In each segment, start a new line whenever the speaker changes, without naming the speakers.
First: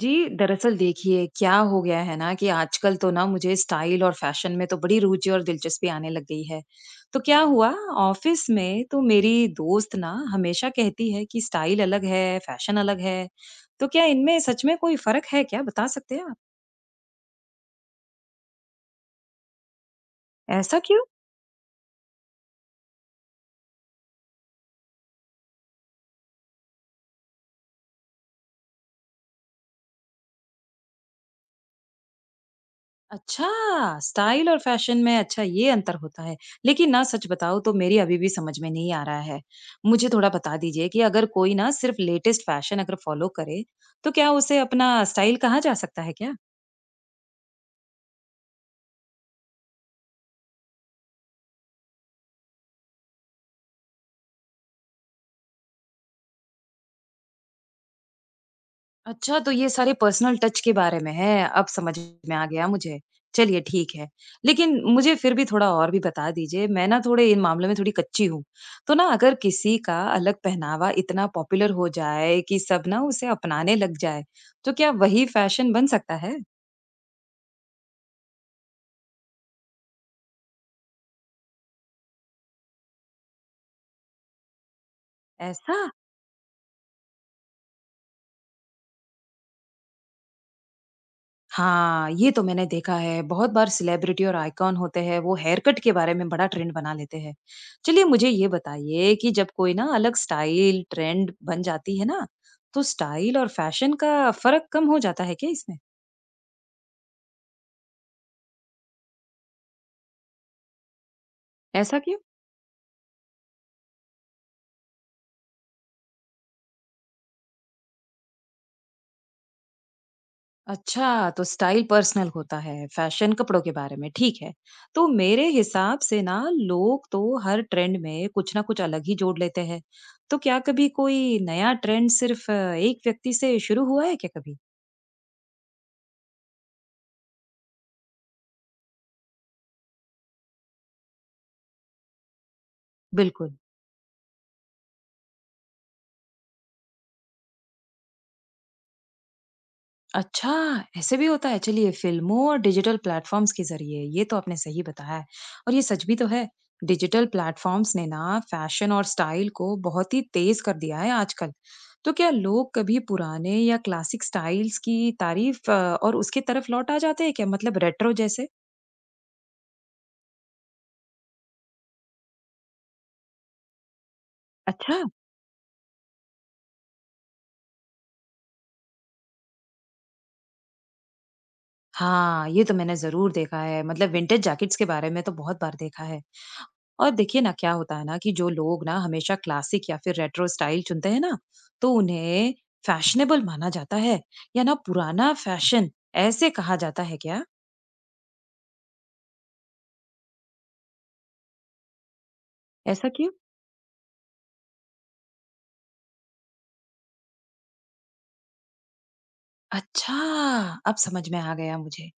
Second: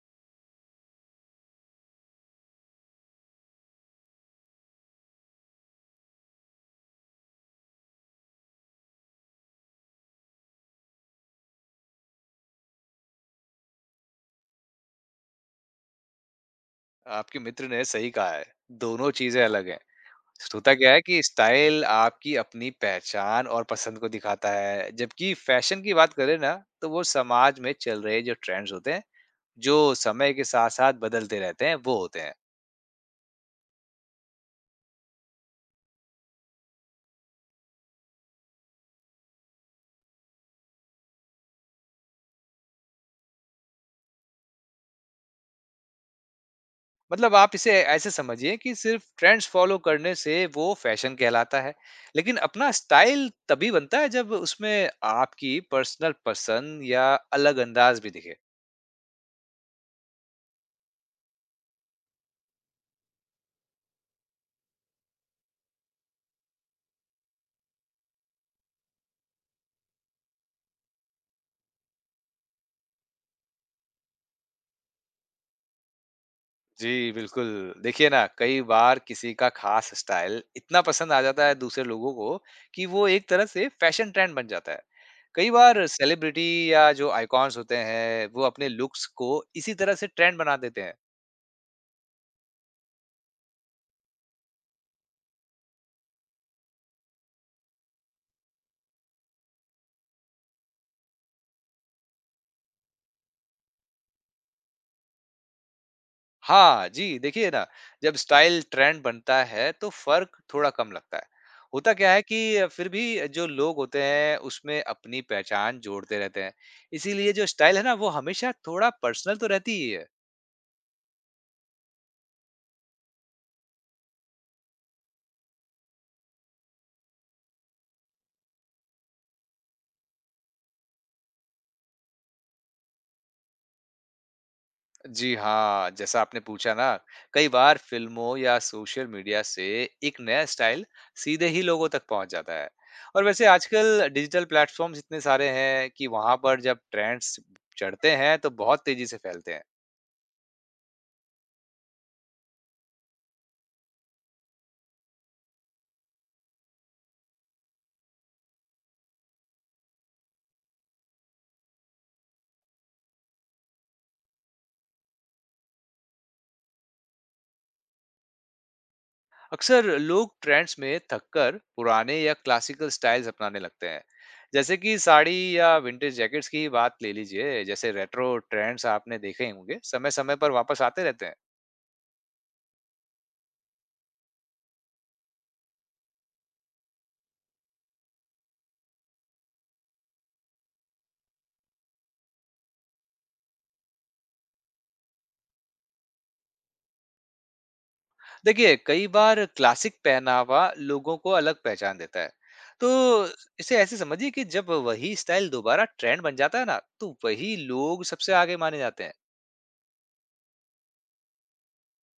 जी, दरअसल देखिए क्या हो गया है ना कि आजकल तो ना मुझे स्टाइल और फैशन में तो बड़ी रुचि और दिलचस्पी आने लग गई है। तो क्या हुआ ऑफिस में तो मेरी दोस्त ना हमेशा कहती है कि स्टाइल अलग है, फैशन अलग है। तो क्या इनमें सच में कोई फर्क है क्या? बता सकते हैं आप?
आपके मित्र ने सही कहा है, दोनों चीज़ें अलग हैं। होता
ऐसा
क्या है
क्यों?
कि स्टाइल आपकी अपनी पहचान और पसंद को दिखाता है, जबकि फैशन की बात करें ना, तो वो समाज में चल रहे जो ट्रेंड्स होते हैं, जो समय के साथ-साथ बदलते रहते हैं, वो होते हैं।
अच्छा! स्टाइल और फ़ैशन में अच्छा ये अंतर होता है। लेकिन ना सच बताऊँ तो मेरी अभी भी समझ में नहीं आ रहा है। मुझे थोड़ा बता दीजिए कि अगर कोई ना सिर्फ़ लेटेस्ट फ़ैशन अगर फ़ॉलो करे, तो क्या उसे अपना स्टाइल कहा जा सकता है क्या?
मतलब आप इसे ऐसे समझिए कि सिर्फ़ ट्रेंड्स फ़ॉलो करने से वो फैशन कहलाता है, लेकिन अपना स्टाइल तभी बनता है जब उसमें आपकी पर्सनल पसंद या अलग अंदाज़ भी दिखे।
अच्छा, तो ये सारे पर्सनल टच के बारे में है, अब समझ में आ गया मुझे। चलिए ठीक है। लेकिन मुझे फिर भी थोड़ा और भी बता दीजिए, मैं ना थोड़े इन मामलों में थोड़ी कच्ची हूँ। तो ना अगर किसी का अलग पहनावा इतना पॉपुलर हो जाए कि सब ना उसे अपनाने लग जाए, तो क्या वही फैशन बन सकता है?
जी, बिल्कुल। देखिए ना, कई बार किसी का ख़ास स्टाइल इतना पसंद आ जाता है दूसरे लोगों को कि वो एक तरह से फ़ैशन ट्रेंड बन जाता है। कई
ऐसा?
बार सेलिब्रिटी या जो आइकॉन्स होते हैं, वो अपने लुक्स को इसी तरह से ट्रेंड बना देते हैं।
हाँ, ये तो मैंने देखा है। बहुत बार सेलिब्रिटी और आइकॉन होते हैं, वो हेयर कट के बारे में बड़ा ट्रेंड बना लेते हैं। चलिए मुझे ये बताइए कि जब कोई ना अलग स्टाइल ट्रेंड बन जाती है ना, तो स्टाइल और फैशन का फ़र्क कम हो जाता है क्या इसमें?
हाँ जी, देखिए ना, जब स्टाइल ट्रेंड बनता है तो फ़र्क थोड़ा कम लगता है। होता
ऐसा
क्या
क्यों?
है कि फिर भी जो लोग होते हैं, उसमें अपनी पहचान जोड़ते रहते हैं। इसीलिए जो स्टाइल है ना, वो हमेशा थोड़ा पर्सनल तो रहती ही है।
अच्छा, तो स्टाइल पर्सनल होता है, फैशन कपड़ों के बारे में, ठीक है। तो मेरे हिसाब से ना लोग तो हर ट्रेंड में कुछ ना कुछ अलग ही जोड़ लेते हैं। तो क्या कभी कोई नया ट्रेंड सिर्फ एक व्यक्ति से शुरू हुआ है क्या कभी?
जी हाँ, जैसा आपने पूछा ना, कई बार फिल्मों या सोशल मीडिया से एक नया स्टाइल सीधे ही लोगों तक पहुंच जाता है। और वैसे
बिल्कुल।
आजकल डिजिटल प्लेटफॉर्म्स इतने सारे हैं कि वहां पर जब ट्रेंड्स चढ़ते हैं तो बहुत तेजी से फैलते हैं।
अच्छा, ऐसे भी होता है। चलिए, फ़िल्मों और डिजिटल प्लेटफ़ॉर्म्स के ज़रिए, ये तो आपने सही बताया है और ये सच भी तो है। डिजिटल प्लेटफ़ॉर्म्स ने ना फ़ैशन और स्टाइल को बहुत ही तेज़ कर दिया है आजकल। तो क्या लोग कभी पुराने या क्लासिक स्टाइल्स की तारीफ़ और उसकी तरफ लौट आ जाते हैं क्या? मतलब रेट्रो जैसे?
अक्सर लोग ट्रेंड्स में थककर पुराने या क्लासिकल स्टाइल्स अपनाने लगते हैं। जैसे कि
अच्छा!
साड़ी या विंटेज जैकेट्स की ही बात ले लीजिए, जैसे रेट्रो ट्रेंड्स आपने देखे ही होंगे, समय-समय पर वापस आते रहते हैं।
हाँ, ये तो मैंने ज़रूर देखा है। मतलब विंटेज जैकेट्स के बारे में तो बहुत बार देखा है। और देखिए ना क्या होता है ना कि जो लोग ना हमेशा क्लासिक या फिर रेट्रो स्टाइल चुनते हैं ना तो उन्हें फैशनेबल माना जाता है या ना पुराना फैशन ऐसे कहा जाता है क्या?
देखिए कई बार क्लासिक पहनावा लोगों को अलग पहचान देता है, तो
ऐसा क्यों?
इसे ऐसे समझिए कि जब वही स्टाइल दोबारा ट्रेंड बन जाता है ना, तो वही लोग सबसे आगे माने जाते हैं।
अच्छा, अब समझ में आ गया मुझे।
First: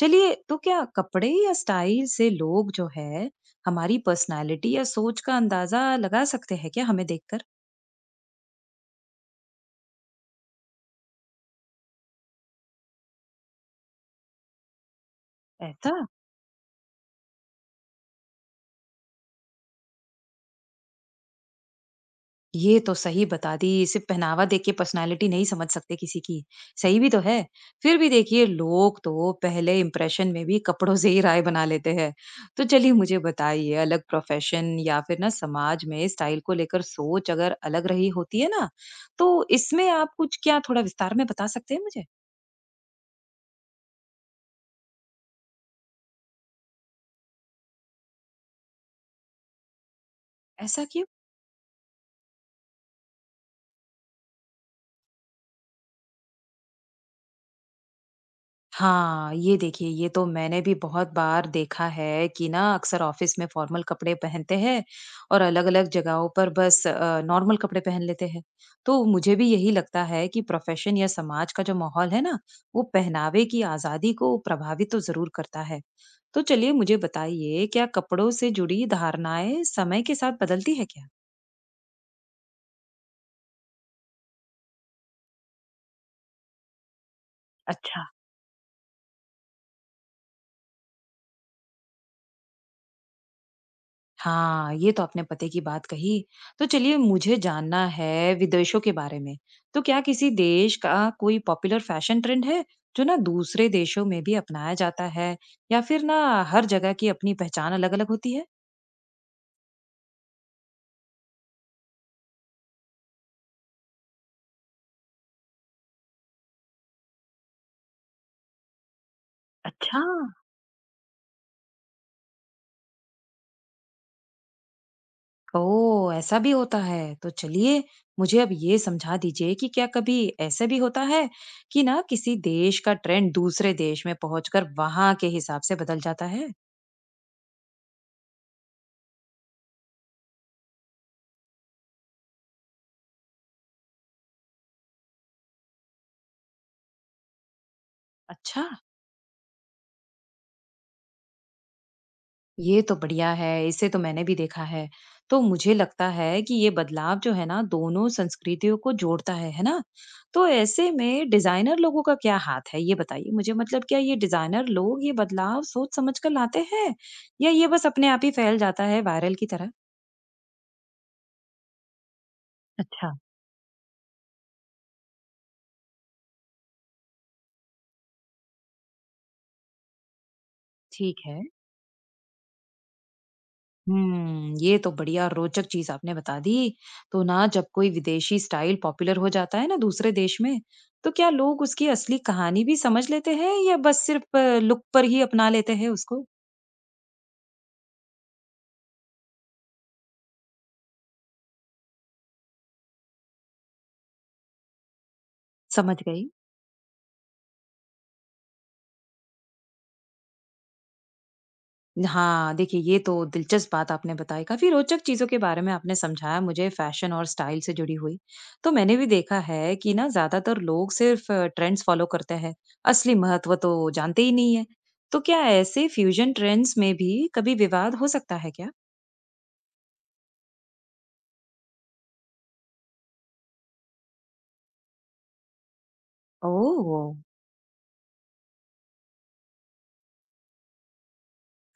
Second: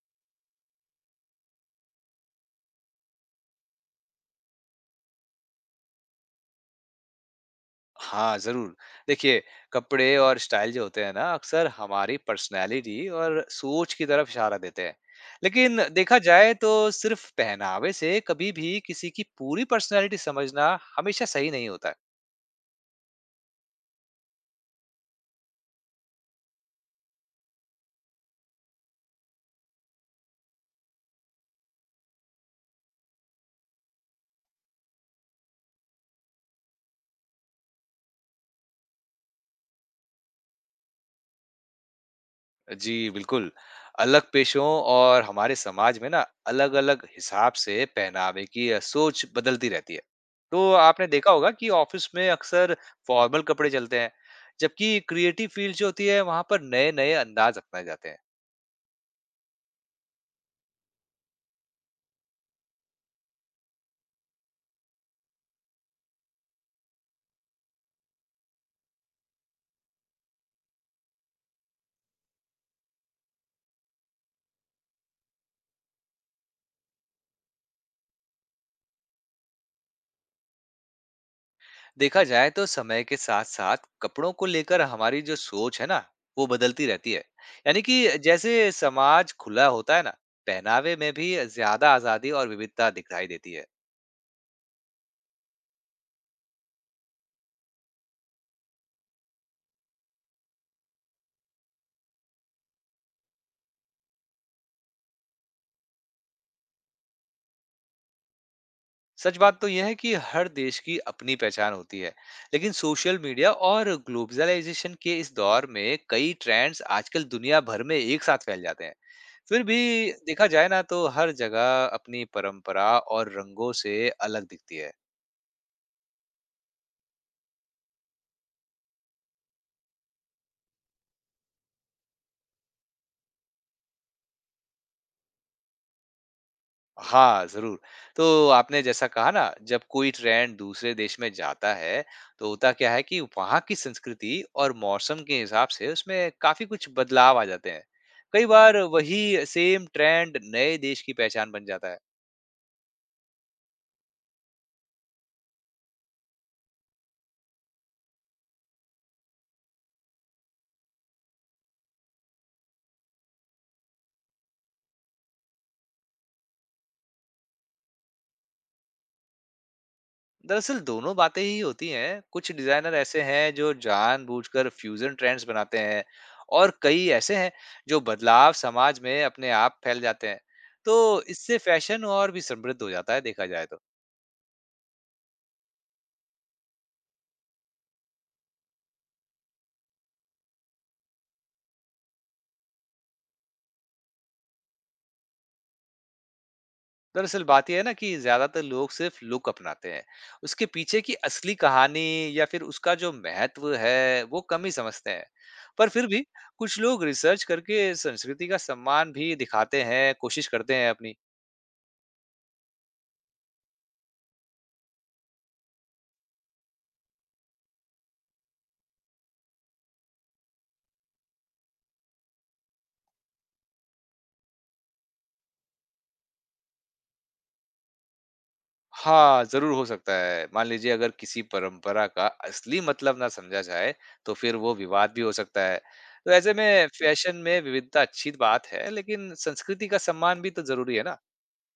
चलिए, तो क्या कपड़े या स्टाइल से लोग जो है हमारी पर्सनालिटी या सोच का अंदाजा लगा सकते हैं क्या हमें देखकर?
हाँ जरूर, देखिए, कपड़े और स्टाइल जो होते हैं ना, अक्सर हमारी पर्सनैलिटी और सोच की तरफ इशारा देते हैं। लेकिन
ऐसा?
देखा जाए तो सिर्फ पहनावे से कभी भी किसी की पूरी पर्सनैलिटी समझना हमेशा सही नहीं होता।
ये तो सही बता दी, सिर्फ पहनावा देख के पर्सनालिटी नहीं समझ सकते किसी की। सही भी तो है। फिर भी देखिए लोग तो पहले इंप्रेशन में भी कपड़ों से ही राय बना लेते हैं। तो चलिए मुझे बताइए, अलग प्रोफेशन या फिर ना समाज में स्टाइल को लेकर सोच अगर अलग रही होती है ना, तो इसमें आप कुछ क्या थोड़ा विस्तार में बता सकते हैं मुझे?
जी, बिल्कुल। अलग पेशों और हमारे समाज में ना, अलग-अलग हिसाब से पहनावे की सोच बदलती रहती है। तो
ऐसा क्यों?
आपने देखा होगा कि ऑफ़िस में अक्सर फ़ॉर्मल कपड़े चलते हैं, जबकि क्रिएटिव फ़ील्ड जो होती है वहाँ पर नए-नए अंदाज़ अपनाए जाते हैं।
हाँ, ये देखिए ये तो मैंने भी बहुत बार देखा है कि ना अक्सर ऑफिस में फॉर्मल कपड़े पहनते हैं और अलग-अलग जगहों पर बस नॉर्मल कपड़े पहन लेते हैं। तो मुझे भी यही लगता है कि प्रोफेशन या समाज का जो माहौल है ना, वो पहनावे की आज़ादी को प्रभावित तो ज़रूर करता है। तो चलिए मुझे बताइए क्या कपड़ों से जुड़ी धारणाएँ समय के साथ बदलती है क्या?
देखा जाए तो समय के साथ-साथ कपड़ों को लेकर हमारी जो सोच है ना, वो बदलती रहती है। यानी कि
अच्छा।
जैसे समाज खुला होता है ना, पहनावे में भी ज़्यादा आज़ादी और विविधता दिखाई देती है।
हाँ, ये तो आपने पते की बात कही। तो चलिए मुझे जानना है विदेशों के बारे में। तो क्या किसी देश का कोई पॉपुलर फैशन ट्रेंड है जो ना दूसरे देशों में भी अपनाया जाता है या फिर ना हर जगह की अपनी पहचान अलग-अलग होती है?
सच बात तो यह है कि हर देश की अपनी पहचान होती है, लेकिन सोशल मीडिया और ग्लोबलाइजेशन के इस दौर में कई ट्रेंड्स आजकल दुनिया भर में एक साथ फैल जाते हैं। फिर भी
अच्छा।
देखा जाए ना, तो हर जगह अपनी परंपरा और रंगों से अलग दिखती है।
ओह! ऐसा भी होता है। तो चलिए मुझे अब ये समझा दीजिए कि क्या कभी ऐसा भी होता है कि ना किसी देश का ट्रेंड दूसरे देश में पहुंचकर वहां के हिसाब से बदल जाता है?
हाँ, ज़रूर। तो आपने जैसा कहा ना, जब कोई ट्रेंड दूसरे देश में जाता है, तो होता क्या है कि वहाँ की संस्कृति और मौसम के हिसाब से उसमें काफ़ी कुछ बदलाव आ जाते हैं। कई
अच्छा,
बार वही सेम ट्रेंड नए देश की पहचान बन जाता है।
ये तो बढ़िया है, इसे तो मैंने भी देखा है। तो मुझे लगता है कि ये बदलाव जो है ना दोनों संस्कृतियों को जोड़ता है ना? तो ऐसे में डिज़ाइनर लोगों का क्या हाथ है? ये बताइए मुझे, मतलब क्या ये डिज़ाइनर लोग ये बदलाव सोच समझ कर लाते हैं? या ये बस अपने आप ही फैल जाता है वायरल की तरह?
दरअसल दोनों बातें ही होती हैं। कुछ डिज़ाइनर
अच्छा,
ऐसे हैं जो जानबूझकर फ्यूज़न ट्रेंड्स बनाते हैं और कई ऐसे हैं जो बदलाव समाज में अपने आप फैल जाते हैं।
ठीक
तो
है।
इससे फैशन और भी समृद्ध हो जाता है देखा जाए तो।
हुँ, ये तो बढ़िया रोचक चीज़ आपने बता दी। तो ना जब कोई विदेशी स्टाइल पॉपुलर हो जाता है ना दूसरे देश में, तो क्या लोग उसकी असली कहानी भी समझ लेते हैं या बस सिर्फ लुक पर ही अपना लेते हैं उसको?
दरअसल बात यह है ना कि ज्यादातर लोग सिर्फ लुक अपनाते हैं, उसके पीछे की असली कहानी या फिर उसका जो महत्व है वो कम ही समझते हैं। पर
समझ
फिर भी
गई।
कुछ लोग रिसर्च करके संस्कृति का सम्मान भी दिखाते हैं, कोशिश करते हैं अपनी।
हाँ, देखिए ये तो दिलचस्प बात आपने बताई। काफ़ी रोचक चीज़ों के बारे में आपने समझाया मुझे फ़ैशन और स्टाइल से जुड़ी हुई। तो मैंने भी देखा है कि ना ज़्यादातर लोग सिर्फ़ ट्रेंड्स फ़ॉलो करते हैं, असली महत्व तो जानते ही नहीं है। तो क्या ऐसे फ्यूज़न ट्रेंड्स में भी कभी विवाद हो सकता है क्या?
हाँ जरूर हो सकता है। मान लीजिए अगर किसी परंपरा का असली मतलब ना समझा जाए, तो फिर वो विवाद भी हो सकता है। तो ऐसे में
ओह!
फैशन में विविधता अच्छी बात है, लेकिन संस्कृति का सम्मान भी तो जरूरी है ना।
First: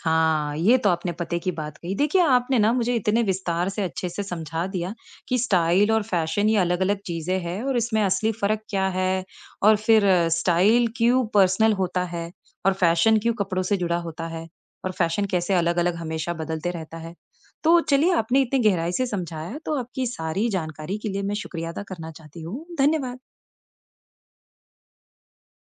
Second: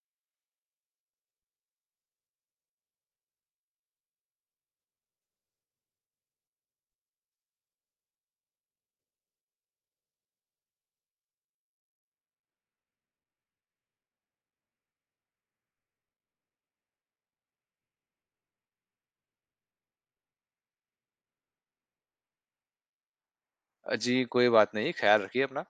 हाँ, ये तो आपने पते की बात कही। देखिए, आपने ना मुझे इतने विस्तार से अच्छे से समझा दिया कि स्टाइल और फैशन ये अलग-अलग चीज़ें हैं और इसमें असली फ़र्क क्या है और फिर स्टाइल क्यों पर्सनल होता है और फैशन क्यों कपड़ों से जुड़ा होता है और फैशन कैसे अलग-अलग हमेशा बदलते रहता है। तो चलिए, आपने इतनी गहराई से समझाया, तो आपकी सारी जानकारी के लिए मैं शुक्रिया अदा करना चाहती हूँ। धन्यवाद।
जी कोई बात नहीं, ख्याल रखिए अपना।